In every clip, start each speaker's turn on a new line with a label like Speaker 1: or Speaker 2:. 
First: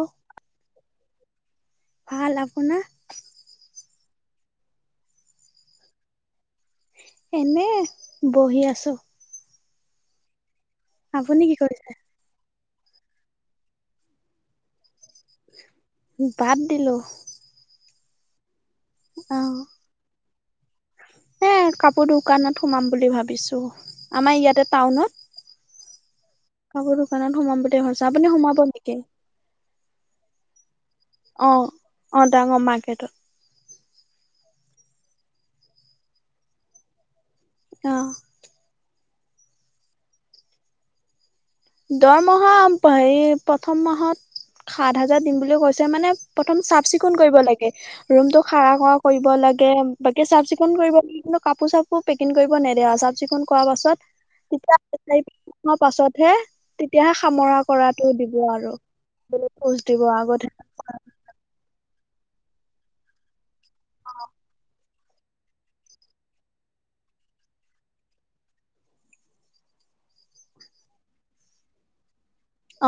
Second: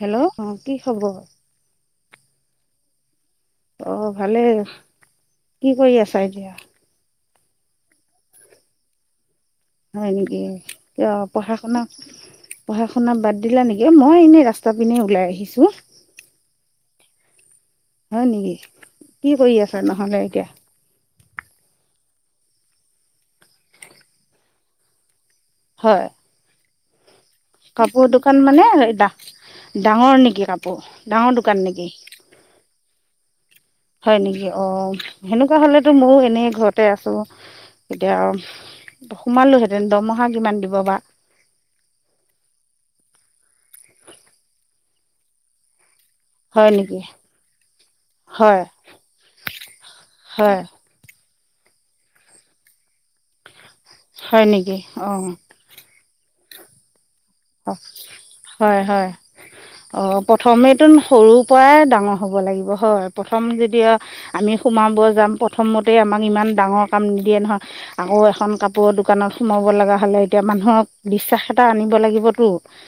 Speaker 1: Hello অ কি খবৰ [inaudible]
Speaker 2: ভাল আপোনাৰ
Speaker 1: অ ভালে কি কৰি আছা এতিয়া,
Speaker 2: এনে বহি আছো।
Speaker 1: হয় নেকি?
Speaker 2: আপুনি
Speaker 1: পঢ়া
Speaker 2: কি
Speaker 1: শুনা [inaudible] পঢ়া শুনা বাদ দিলা নেকি মই এনেই ৰাস্তা পিনে ওলাই আহিছো।
Speaker 2: বাদ দিলো [inaudible]
Speaker 1: হয় নেকি?? কি
Speaker 2: অ
Speaker 1: কৰি আছা নহলে এতিয়া,
Speaker 2: এ কাপোৰ দোকানত সোমাম বুলি ভাবিছো আমাৰ ইয়াতে টাউনত,
Speaker 1: হয়
Speaker 2: [unintelligible] বুলি ভাবিছো
Speaker 1: কাপোৰ
Speaker 2: আপুনি
Speaker 1: দোকান
Speaker 2: সোমাব
Speaker 1: মানে
Speaker 2: নেকি
Speaker 1: ডাঙৰ নেকি কাপোৰ ডাঙৰ
Speaker 2: অ
Speaker 1: দোকান নেকি?
Speaker 2: অ ডাঙৰ মাৰ্কেটত
Speaker 1: হয়নেকি অ', সেনেকুৱা হলেতো মও এনেই ঘৰতে আছো।
Speaker 2: অ
Speaker 1: এতিয়া আৰু সোমালো হেতেন দৰমহা কিমান দিব বা?
Speaker 2: দৰমহা হেৰি প্ৰথম মাহত সাত হাজাৰ দিম বুলি কৈছে মানে প্ৰথম
Speaker 1: হয়
Speaker 2: চাফ
Speaker 1: নেকি
Speaker 2: চিকুণ কৰিব লাগে ৰুমতটো
Speaker 1: হয়
Speaker 2: খাৰা খ কৰিব লাগে, বাকী চাফ
Speaker 1: হয়
Speaker 2: চিকুণ কৰিব লাগ কাপোৰ চাপোৰ পেকিং কৰিব নেদে চাফ চিকুণ কৰা পাছত
Speaker 1: হয় নেকি
Speaker 2: তেতিয়া চাৰি
Speaker 1: অ
Speaker 2: [unintelligible] পাচতহে [unintelligible]
Speaker 1: হয় হয়
Speaker 2: বেলেগ পোজ দিব
Speaker 1: অ',
Speaker 2: আগতহে
Speaker 1: প্ৰথমেটো সৰুৰ পৰাই ডাঙৰ হ'ব লাগিব হয় প্ৰথম দিয়া আমি সোমাব যাম প্ৰথমতেই আমাক ইমান ডাঙৰ কাম নিদিয়ে নহয়, আকৌ এখন কাপোৰৰ দোকানত সোমাব লগা হ'লে, এতিয়া মানুহক বিশ্বাস এটা আনিব লাগিব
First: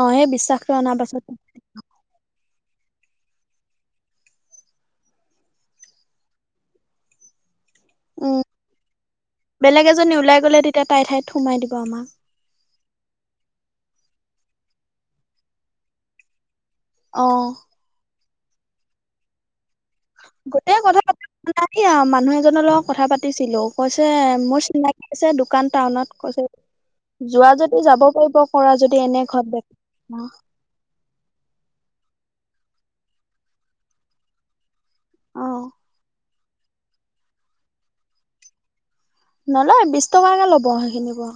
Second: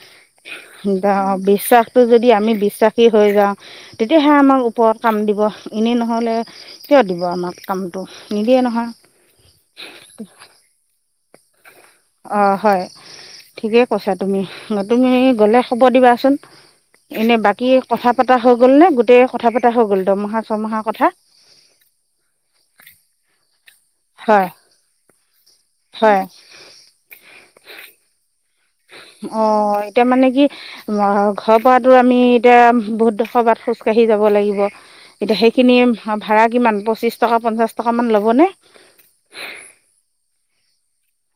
Speaker 2: অ সেই বিশ্বাসটো অনাৰ পাছত
Speaker 1: বিশ্বাসটো যদি আমি বিশ্বাসী হৈ যাওঁ তেতিয়াহে আমাক ওপৰত কাম দিব এনেই নহ'লে কিয় দিব আমাক। কামটো
Speaker 2: উম,
Speaker 1: নিদিয়ে নহয়
Speaker 2: বেলেগ এজনী ওলাই গলে তেতিয়া তাই ঠাইত থোমাই দিব আমাক
Speaker 1: অ', হয়। ঠিকেই কৈছা তুমি তুমি গ'লে খবৰ দিবাচোন।
Speaker 2: অ
Speaker 1: এনে বাকী কথা পতা হৈ গ'ল নে গোটেই কথা পাত
Speaker 2: গোটেই কথা পাতা নাই মানুহ এজনৰ লগত কথা পাতিছিলো। কৈছে
Speaker 1: হয়
Speaker 2: মোৰ চিনাকি আছে দোকান টাউনত
Speaker 1: হয়
Speaker 2: কৈছে যোৱা যদি যাব পাৰিব। কৰা যদি এনে ঘৰত দে
Speaker 1: অ', এতিয়া মানে কি অ' ঘৰৰ পৰাতো আমি এতিয়া বহুত [unintelligible] খোজকাঢ়ি যাব লাগিব। এতিয়া
Speaker 2: অ
Speaker 1: সেইখিনিয়ে ভাড়া কিমান পঁচিশ টকা পঞ্চাশ টকা মান ল'বনে?
Speaker 2: নলয় বিশ টকাকে ল'ব সেইখিনি পৰা।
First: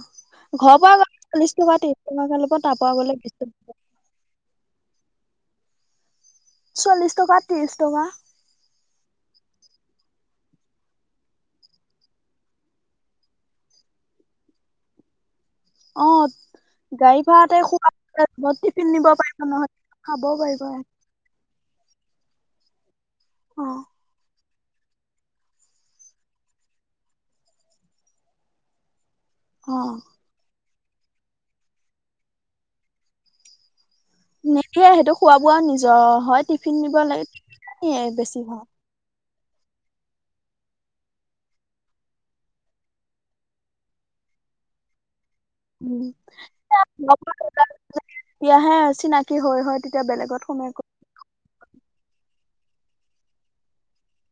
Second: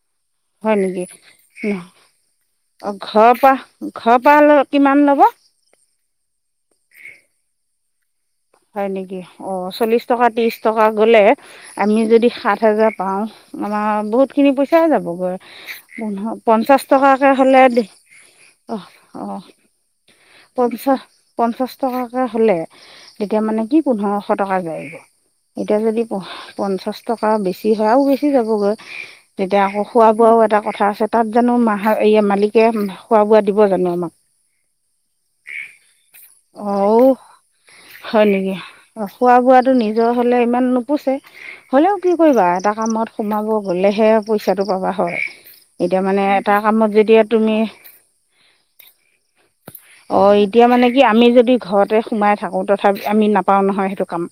Speaker 2: ঘৰৰ
Speaker 1: হয়
Speaker 2: পৰা গ'লে চল্লিশ
Speaker 1: নেকি
Speaker 2: টকা ত্ৰিশ টকাকে ল'ব তাৰ পৰা
Speaker 1: অ',
Speaker 2: গ'লে বিশ
Speaker 1: ঘৰৰ পা
Speaker 2: টকা
Speaker 1: ঘৰৰ পা কিমান লব?
Speaker 2: চল্লিশ টকা ত্ৰিশ টকা
Speaker 1: হয় নেকি অ', চল্লিশ টকা, ত্ৰিশ টকা, গ'লে আমি যদি সাত হাজাৰ পাও আমাৰ বহুত খিনি পইচা যাবগৈ।
Speaker 2: অ
Speaker 1: পঞ্চাশ
Speaker 2: গাড়ী
Speaker 1: টকাকে
Speaker 2: ভাড়াতে
Speaker 1: হলে দি
Speaker 2: খোৱা
Speaker 1: অ',
Speaker 2: টিফিন নিব পাৰিব নহয় খাব পাৰিব
Speaker 1: পঞ্চাশ পঞ্চাশ টকাকে হলে তেতিয়া মানে
Speaker 2: অ
Speaker 1: কি পোন্ধৰশ টকা যায়ব এতিয়া যদি পঞ্চাশ টকা বেছি হয়ও আৰু বেছি যাবগৈ। তেতিয়া
Speaker 2: অ
Speaker 1: আকৌ খোৱা বোৱাও এটা কথা আছে, তাত জানো মাহ মালিকে খোৱা বোৱা দিব জানো আমাক?
Speaker 2: নিদিয়ে সেইটো খোৱা বোৱা আৰু নিজৰ। হয় টিফিন নিব
Speaker 1: অঁ
Speaker 2: লাগিব
Speaker 1: হয় নেকি? অ খোৱা বোৱাটো নিজৰ হ'লে ইমান নোপচাই। হ'লেও কি কৰিবা এটা কামত সোমাব গ'লেহে পইচাটো পাবা হয়।
Speaker 2: উ
Speaker 1: এতিয়া মানে এটা কামত যেতিয়া তুমি
Speaker 2: তেতিয়াহে চিনাকি হৈ হৈ তেতিয়া
Speaker 1: অঁ
Speaker 2: বেলেগত
Speaker 1: এতিয়া
Speaker 2: সোমাই
Speaker 1: মানে কি আমি যদি ঘৰতে সোমাই থাকোতে তথাপি আমি নাপাওঁ নহয় সেইটো কাম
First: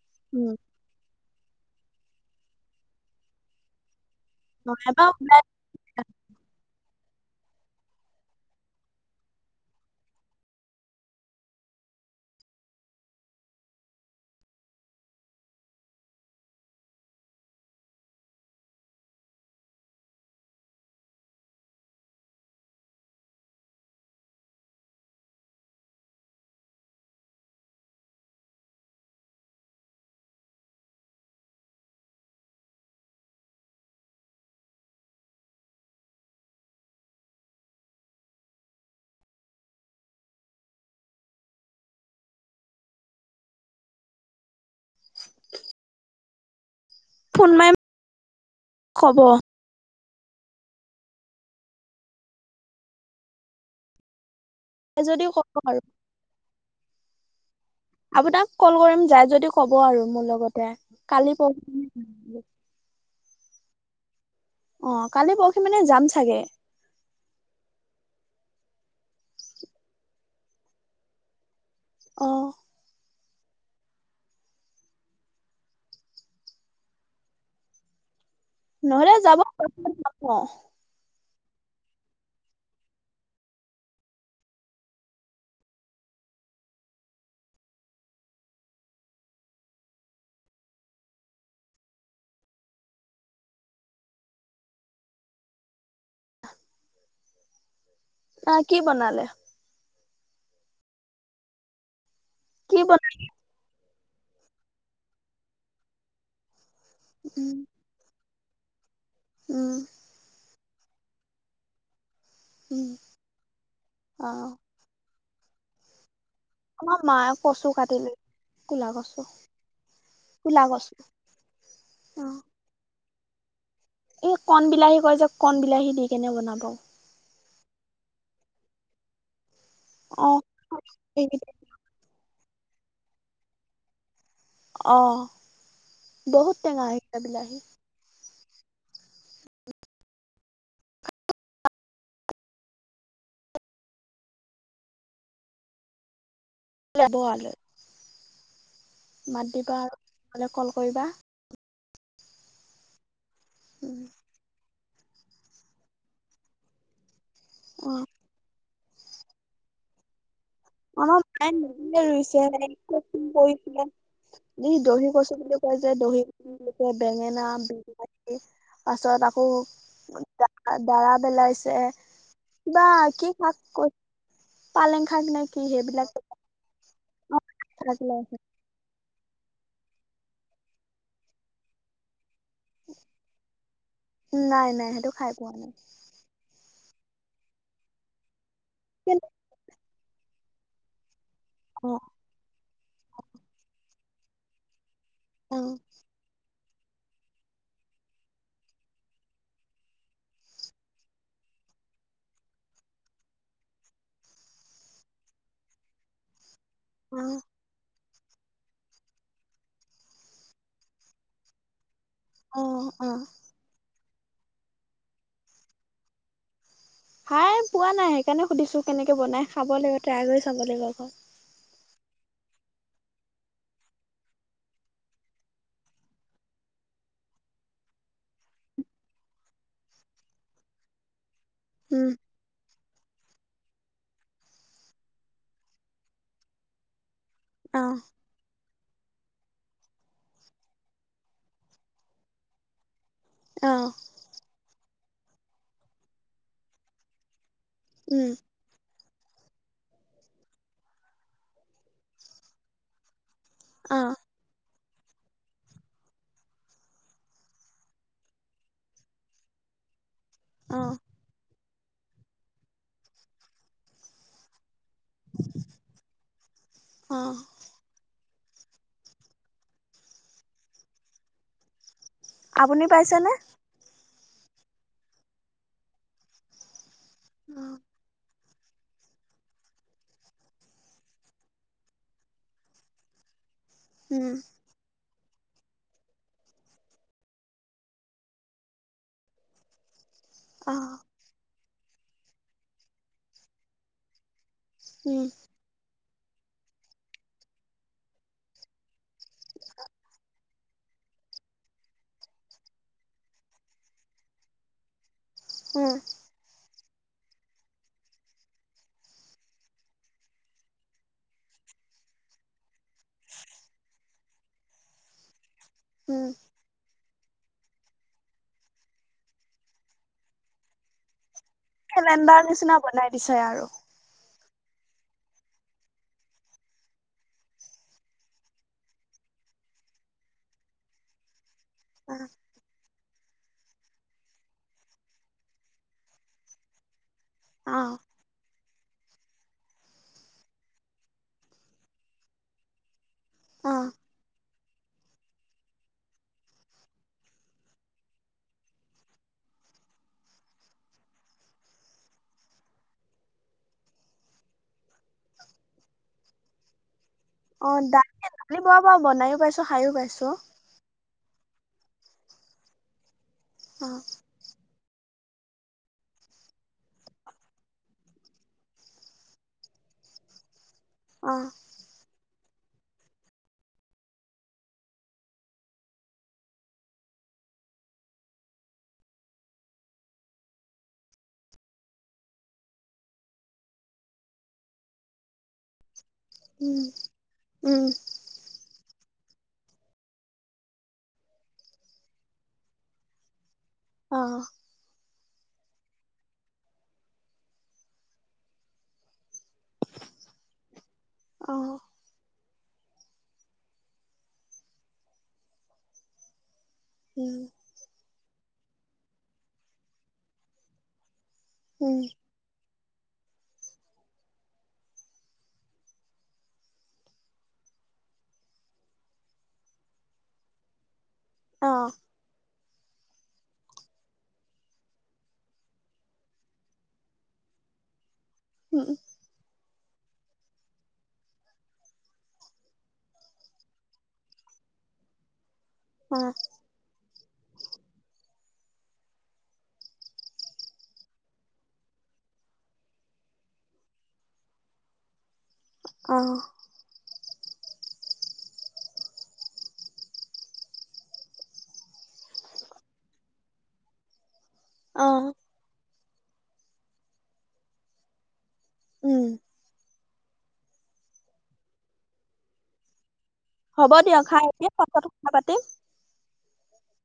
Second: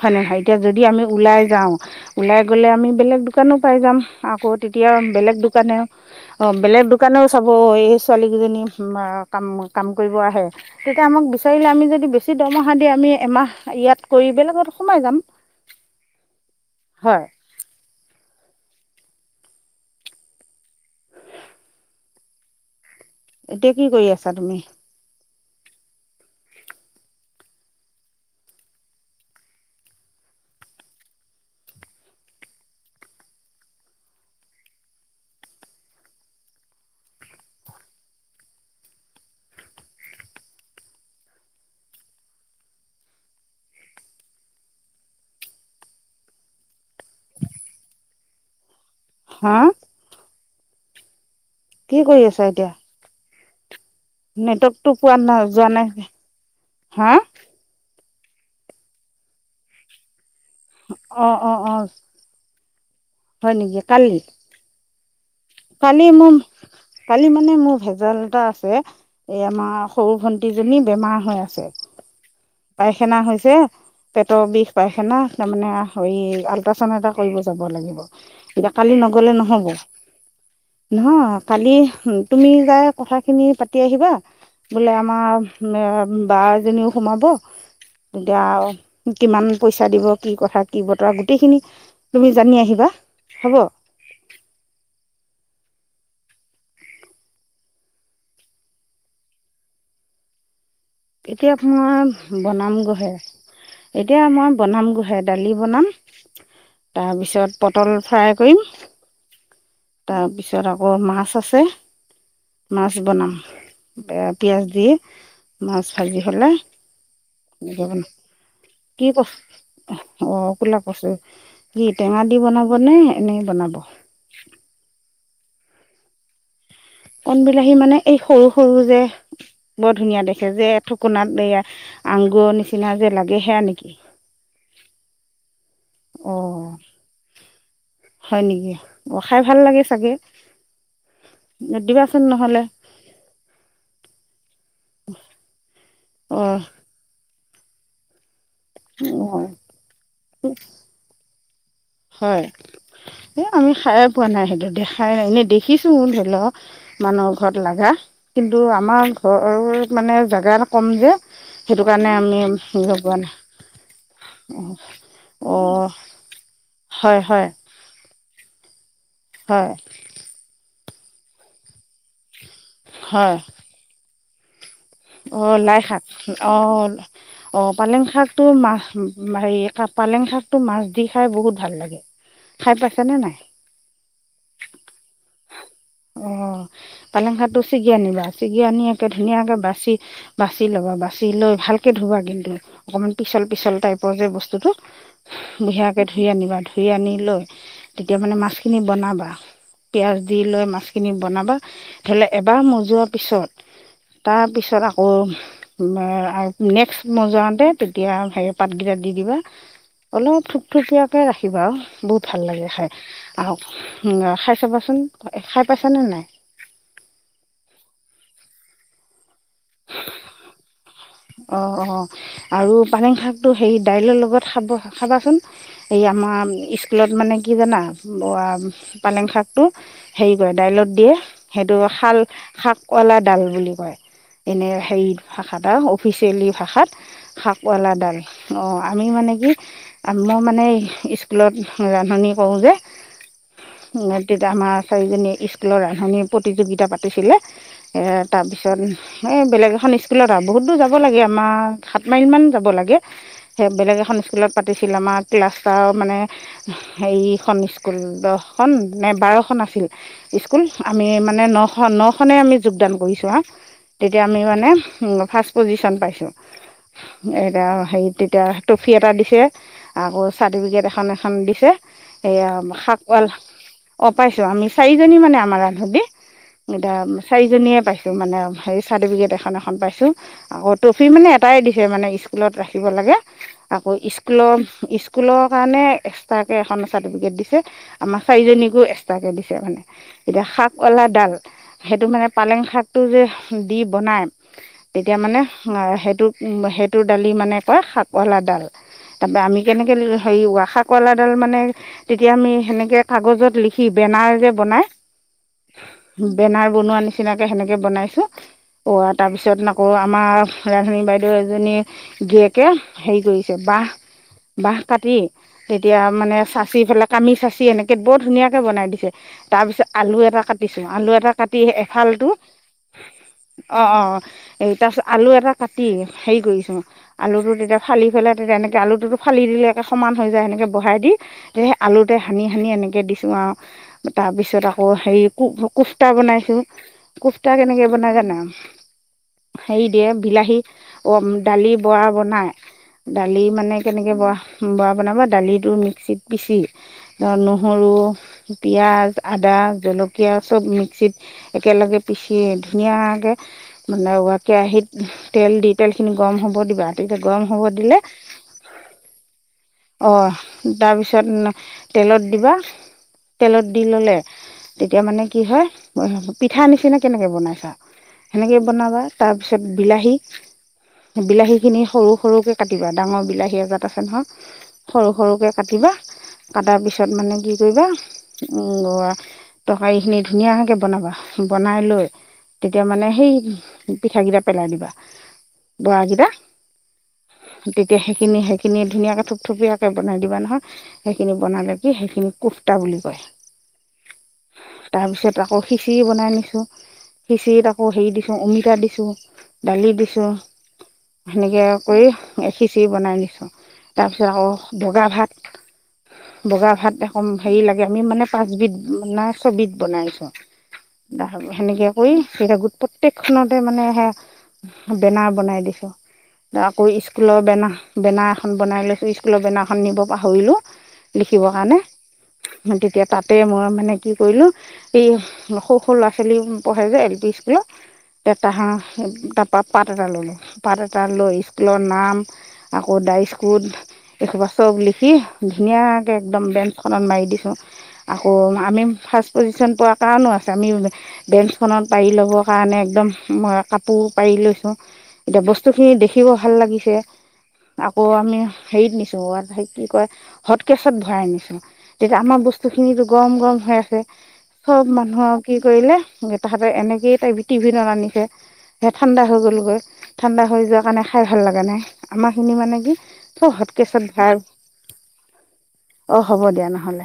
Speaker 1: হয় নে নহয়?
Speaker 2: উম
Speaker 1: এতিয়া যদি আমি ওলাই যাওঁ ওলাই গ'লে আমি বেলেগ দোকানো পাই যাম। আকৌ তেতিয়া
Speaker 2: এবাৰ
Speaker 1: বেলেগ
Speaker 2: ওলাই
Speaker 1: দোকানে অ বেলেগ দোকানেও দোকানেও চাব এই ছোৱালীকেইজনী কাম কাম কৰিব আহে আমি এমাহ ইয়াত কৰি বেলেগত সোমাই যাম। হয় এতিয়া কি কৰি আছা তুমি?
Speaker 2: ফোন মাৰিম। কবৰ
Speaker 1: হা কি কৰি আছা এতিয়া? নেটৱৰ্কতটো
Speaker 2: যাই
Speaker 1: পোৱা
Speaker 2: যদি
Speaker 1: নাই।
Speaker 2: ক'ব
Speaker 1: যোৱা
Speaker 2: আৰু
Speaker 1: নাই হা
Speaker 2: আপোনাক কল কৰিম।
Speaker 1: অঁ
Speaker 2: কালি
Speaker 1: অঁ অঁ
Speaker 2: পৰহি।
Speaker 1: হয় নেকি? কালি
Speaker 2: অ কালি পৰহি মানে যাম
Speaker 1: কালি মোৰ
Speaker 2: চাগে
Speaker 1: কালি মানে মোৰ ভেজাল এটা আছে। এই আমাৰ সৰু ভণ্টিজনী বেমাৰ হৈ আছে।
Speaker 2: অ
Speaker 1: পায়খানা হৈছে পেটৰ বিষ পাইখানা। তাৰমানে হেৰি আল্ট্ৰাচাউণ্ড এটা কৰিব যাব লাগিব। কিবা কালি
Speaker 2: নহ'লে
Speaker 1: নগ'লে
Speaker 2: যাব
Speaker 1: নহব? নহয় কালি তুমি যাই কথাখিনি পাতি আহিবা। বোলে আমাৰ বা এজনীও সোমাব, তেতিয়া কিমান পইচা দিব কি কথা কি বতৰা গোটেইখিনি তুমি জানি আহিবা। হ'ব
Speaker 2: অহ কি বনালে?
Speaker 1: এতিয়া মই
Speaker 2: কি
Speaker 1: বনামগৈ
Speaker 2: বনালে
Speaker 1: হে এতিয়া মই বনামগৈ হে। দালি বনাম তাৰপিছত
Speaker 2: উম
Speaker 1: পটল ফ্ৰাই কৰিম
Speaker 2: উম।
Speaker 1: তাৰপিছত আকৌ মাছ আছে।
Speaker 2: উম
Speaker 1: মাছ বনাম এ
Speaker 2: অ
Speaker 1: পিয়াজ দি। মাছ ভাজি
Speaker 2: আমাৰ মায়ে কচু কাটিলে
Speaker 1: কি কচু? অ' ক'লা কচু। কি টেঙা
Speaker 2: অ
Speaker 1: দি বনাবনে? এনেই বনাব।
Speaker 2: এই কণ বিলাহী কয় যে কণ বিলাহী দি কেনে বনাব।
Speaker 1: কণ বিলাহী মানে এই সৰু সৰু যে বৰ ধুনীয়া
Speaker 2: অ
Speaker 1: দেখে যে ঠুকুনাত
Speaker 2: সেইকেইটা
Speaker 1: এইয়া আ আঙুৰৰ নিচিনা যে লাগে সেইয়া নেকি।
Speaker 2: অ, বহুত
Speaker 1: অঁ
Speaker 2: টেঙা এইগিতা বিলাহী।
Speaker 1: হয় নেকি অ খাই ভাল লাগে চাগে দিবাচোন নহ'লে। অ'।
Speaker 2: ল'ব আগে।
Speaker 1: অঁ
Speaker 2: মাতি বা আৰু নহ'লে কল কৰিবা।
Speaker 1: হয়। এ আমি খাইয়ে পোৱা নাই সেইটো দিয়া খাই এনে দেখিছোঁ ধৰি লওঁক মানুহৰ ঘৰত
Speaker 2: অ
Speaker 1: লাগা কিন্ কিন্তু আমাৰ ঘৰৰ মানে জেগা এটাত
Speaker 2: আমাৰ মায়ে নিজে
Speaker 1: হেৰি
Speaker 2: ৰুইছে,
Speaker 1: পোৱা নাই
Speaker 2: কৰিছিলে দহি কচু বুলি কয়
Speaker 1: অঁ
Speaker 2: যে দহি কচু বুলি কয়।
Speaker 1: হয় হয়
Speaker 2: বেঙেনা, বিলাহী। পাছত আকৌ
Speaker 1: হয়
Speaker 2: তা দাৰা বেলাইছে। বা কি
Speaker 1: হয়
Speaker 2: শাক কৈ পালেং শাক নে
Speaker 1: অঁ লাই শাক অ', অ', পালেং
Speaker 2: শাক
Speaker 1: শাকটো মাহ উম হেৰি পালেং শাকতটো মাছ দি খাই বহুত ভাল লাগে। খাই পাইছেনে নাই
Speaker 2: নাই নাই সেইটো খাই পোৱা নাই।
Speaker 1: অঁ পালেং শাকটো চিগি আনিবা। চিগি আনি একে
Speaker 2: কেনে
Speaker 1: ধুনিয়াকে বা চি বাচি ল'বা বাচ চি লৈ ভালকে
Speaker 2: অ',
Speaker 1: ধুবা কিন্তু অকমান পিছল পিছল টাইপ [unintelligible] যে বস্তুটো।
Speaker 2: অ',
Speaker 1: বঢিয়াকে ধুই আনিবা। ধুই আনি লৈ তেতিয়া মানে মাছখিনি বনাবা, পিয়াঁজ দি লৈ মাছখিনি বনাবা, ধৰি ললে এবাৰ মজোৱাৰ পিছত তাৰ পিছত তাৰপিছত আকৌ নেক্স
Speaker 2: অ',
Speaker 1: মজোৱাতে এতিয়া হেৰি পাতকেইটা দি দিবা অলপ থুপথুপিয়াকে ৰাখিবা আৰু বহুত ভাল লাগে
Speaker 2: অ',
Speaker 1: খাই।
Speaker 2: অ',
Speaker 1: আহক অ খাই চাবাচোন খাই পাইছানে নাই।
Speaker 2: খাই পোৱা নাই সেইকাৰণে সুধিছো কেনেকে বনাই। খাব লাগিব, ট্ৰাই কৰি চাব লাগিব আকৌ।
Speaker 1: অ' অ' আৰু পালেং শাকটো হেৰি দাইলৰ লগত খাব খাবাচোন, এই আমাৰ স্কুলত মানে কি জানা পালেং শাকটো হেৰি কৰে দাইলত দিয়ে। সেইটো
Speaker 2: উম,
Speaker 1: হাল শাক কলাডাল বুলি কয় এনে হেৰি ভাষাত আ অফিচিয়েলি ভাষাত শাক
Speaker 2: অ',
Speaker 1: পালাডাল অ' আমি মানে কি, মই মানে, স্কুলত ৰান্ধনি কৰোঁ যে।
Speaker 2: অ',
Speaker 1: [unintelligible] আমাৰ চাৰিজনীয়ে স্কুলৰ ৰান্ধনিৰ প্ৰতিযোগিতা পাতিছিলে। আৰু
Speaker 2: উম,
Speaker 1: তাৰপিছত এই বেলেগ এখন স্কুলত আৰু, বহুত দূৰ যাব লাগে আমাৰ, সাত মাইল মান যাব লাগে। সেই বেলগ
Speaker 2: অ',
Speaker 1: এখন স্কুলত পাত [unintelligible] আমাৰ ক্লাছটা মানে, হেইখন স্কুল দহখন নে বাৰখন আছিল। স্কুল,
Speaker 2: অ',
Speaker 1: আমি মানে ন নখনেই আমি যোগদান কৰিছোঁ আৰু তেতিয়া আমি মানে [unintelligible] পজিচন পাইছো,
Speaker 2: অ',
Speaker 1: এতিয়া হেৰিত তেতিয়া ট্ৰফি এটা দিছে, আকৌ চাৰ্টিফিকেট এখন এখন দিছে সেয়া
Speaker 2: আপুনি
Speaker 1: শাকোৱাল
Speaker 2: পাইছেনে?
Speaker 1: অ', পাইছোঁ। আমি চাৰিজনী মানে আমাৰ [unintelligible] [unintelligible]
Speaker 2: অ
Speaker 1: চাৰিজনীয়ে পাইছোঁ মানে আৰু হে চাৰ্টিফিকেট এখন এখন পাইছোঁ। আকৌ ট্ৰফি মানে এটাই দিছে মানে স্কুলত ৰাখিব লাগে। আকৌ
Speaker 2: উম,
Speaker 1: স্কুলৰ [unintelligible] স্কুলৰ কাৰণে এক্সট্ৰাকে এখন চাৰ্টিফিকেট দিছে, আমাৰ চাৰিজনীকো এক্সট্ৰাকে দিছে মানে। এতিয়া শাক
Speaker 2: অ',
Speaker 1: ৱালা ডাল সেইটো মানে পালেং শাকটো যে দি বনাই এতিয়া
Speaker 2: উম,
Speaker 1: মানে, মই হেড টি টোক সেইটোৰ দালি মানে কা শাকলাডাল তাৰ পৰা আমি কেনেকে হেৰি শাকৱালাডাল মানে তেতিয়া আমি সেনেকে কাগজত লিখি বেনাৰ যে বনাই
Speaker 2: উম,
Speaker 1: বেনাৰ বনোৱা নিচিনাকে সেনেকে বনাইছোঁ, অ তাৰ পিছত আকৌ আমাৰ ৰান্ধনী বাইদেউ এজনীৰ গিৰিয়েকে হেৰি কৰিছে, বাঁহ বাঁহ কাটি তেতিয়া
Speaker 2: উম,
Speaker 1: মানে চাচি পেলা কামি চাচি এনেকে বৰ ধুনীয়াকে বনাই দিছে। তাৰপিছত আলু এটা কাটিছোঁ, আলু এটা কাটি এফালটো
Speaker 2: কেলেণ্ডাৰ নিচিনা বনাই দিছে আৰু
Speaker 1: অ অ এই তাৰপিছত আলু এটা কাটি হেৰি কৰিছোঁ, আলুটো তেতিয়া ফালি পেলাই, তেতিয়া এনেকৈ আলুটোতো ফালি দিলে একে সমান হৈ যায়, সেনেকৈ বহাই দি দি আলুতে
Speaker 2: অ',
Speaker 1: সানি সানি এনেকে দি আৰু তাৰ পিছত আকৌ হেৰি কোফ্তা বনাইছোঁ কুফ্তা কেনেকে
Speaker 2: অ',
Speaker 1: বনাই জানা হেৰি দিয়ে বিলাহী, দালি বৰা বনাই দালিৰ মানে
Speaker 2: অ',
Speaker 1: কেনেকে বৰা বৰা বনাব দালিটো মিক্সিত পিচি ধ নহৰু পিয়াঁজ আদা জলকীয়া চব মিক্সিত একেলগে পিচি ধুনীয়াকে মিলা ই কেৰাহীত তেল দি তেলখিনি গৰম হ'ব দিবা তেতিয়া গৰম হ'ব
Speaker 2: অ,
Speaker 1: দিলে
Speaker 2: দালি দালি বৰ‌ বাও বনায়ো পাইছোঁ, খায়ো
Speaker 1: অঁ
Speaker 2: পাইছোঁ
Speaker 1: তাৰপিছত তেলত দিবা তেলত দি
Speaker 2: অ',
Speaker 1: ল'লে তেতিয়া মানে কি হয়? পিঠাৰ নিচিনা কেনেকৈ বনাইছা? সেনেকৈ বনাবা তাৰপিছত বিলাহী
Speaker 2: অ',
Speaker 1: বিলাহীখিনি সৰু-সৰুকে কাটিবা, ডাঙৰ বিলাহী এজাত আছে নহয়, সৰু সৰুকৈ কাটিবা। কটাৰ পিছত মানে কি কৰিবা? উম, তৰকাৰীখিনি ধুনীয়াকে বনাবা। বনাই লৈ, তেতিয়া মানে, সেই পিঠাকেইটা পেলাই দিবা, বৰাগি
Speaker 2: উম, উম,
Speaker 1: তেতিয়া সেইখিনি, সেইখিনিত ধুনীয়াকে থুপথপীয়াকৈ বনাই দিবা নহয়। সেইখিনি বনালে কি? সেইখিনি কোফটা বুলি কয়।
Speaker 2: অ'।
Speaker 1: তাৰপিছত আকৌ খিচিৰি বনাই নিছোঁ। খিচিৰিত আকৌ হেৰি দিছোঁ, অমি টা দিছো দালি দিছোঁ সেনেকে
Speaker 2: অ',
Speaker 1: কৰি খিচিৰি বনাই নিছোঁ, তাৰপিছত আকৌ বগা ভাত বগা ভাত এক
Speaker 2: উম,
Speaker 1: [unintelligible] হেৰি লাগে, আমি মানে পাঁচবিধ নাই ছবিধ বনাইছোঁ সেনেকে
Speaker 2: উম,
Speaker 1: কৰি সেই গোট প্ৰত্যেক সেই খনতে মানে সে বেনাৰ বনাই দিছো। আকৌ স্কুলৰ বেনাৰ-বেনাৰ এখন বনাই লৈছো স্কুলৰ বেনাৰখন নিব পাহৰিলো। লিখিবৰ কাৰণে
Speaker 2: অ',
Speaker 1: তেতিয়া তাতে মই মানে কি কৰিলো এই সৰু-সৰু ল'ৰা ছোৱালী পঢ়াই যে এল পি স্কুলত। তেটা হা
Speaker 2: উম,
Speaker 1: তাত পা-পাত এটা ল'লোঁ পাত এটা লৈ স্কুলৰ নাম আকৌ ডাই স্কুল এইসোপা চব লিখি। ধুনীয়াকে
Speaker 2: অ',
Speaker 1: একদম বেঞ্চখনত মাৰি দি, আকৌ আমি ফাৰ্ষ্ট পোজিশন পোৱাৰ কাৰণো আছে আমি বেঞ্চখনত পাৰি ল'বৰ কাৰণে একদম মই কাপোৰ পাৰি লৈছো। এতিয়া বস্তু খিনি দেখিব
Speaker 2: অ',
Speaker 1: ভাল লাগিছে আকৌ আমি হেৰিত নিছো কি কয় হট কেচত ভৰাই নিছো তেতিয়া আমাৰ বস্তু খিনিটো গৰম-গৰম হৈ আছে। সব
Speaker 2: অ',
Speaker 1: মানুহক কি কৰিলে? অ তাহাতে এনেকেইটো টিভি নানি এক সে ঠাণ্ডা
Speaker 2: উম
Speaker 1: হৈ গ'লগৈ। ঠাণ্ডা হৈ যোৱা কাৰণে খাই ভাল লগা নাই আমাৰ খিনি মানে কি চব
Speaker 2: হ'ব
Speaker 1: হটকেছত
Speaker 2: দিয়ক
Speaker 1: ভৰাই
Speaker 2: খা এতিয়া পাছত কথা পাতিম
Speaker 1: অঁ হ'ব দিয়া নহ'লে।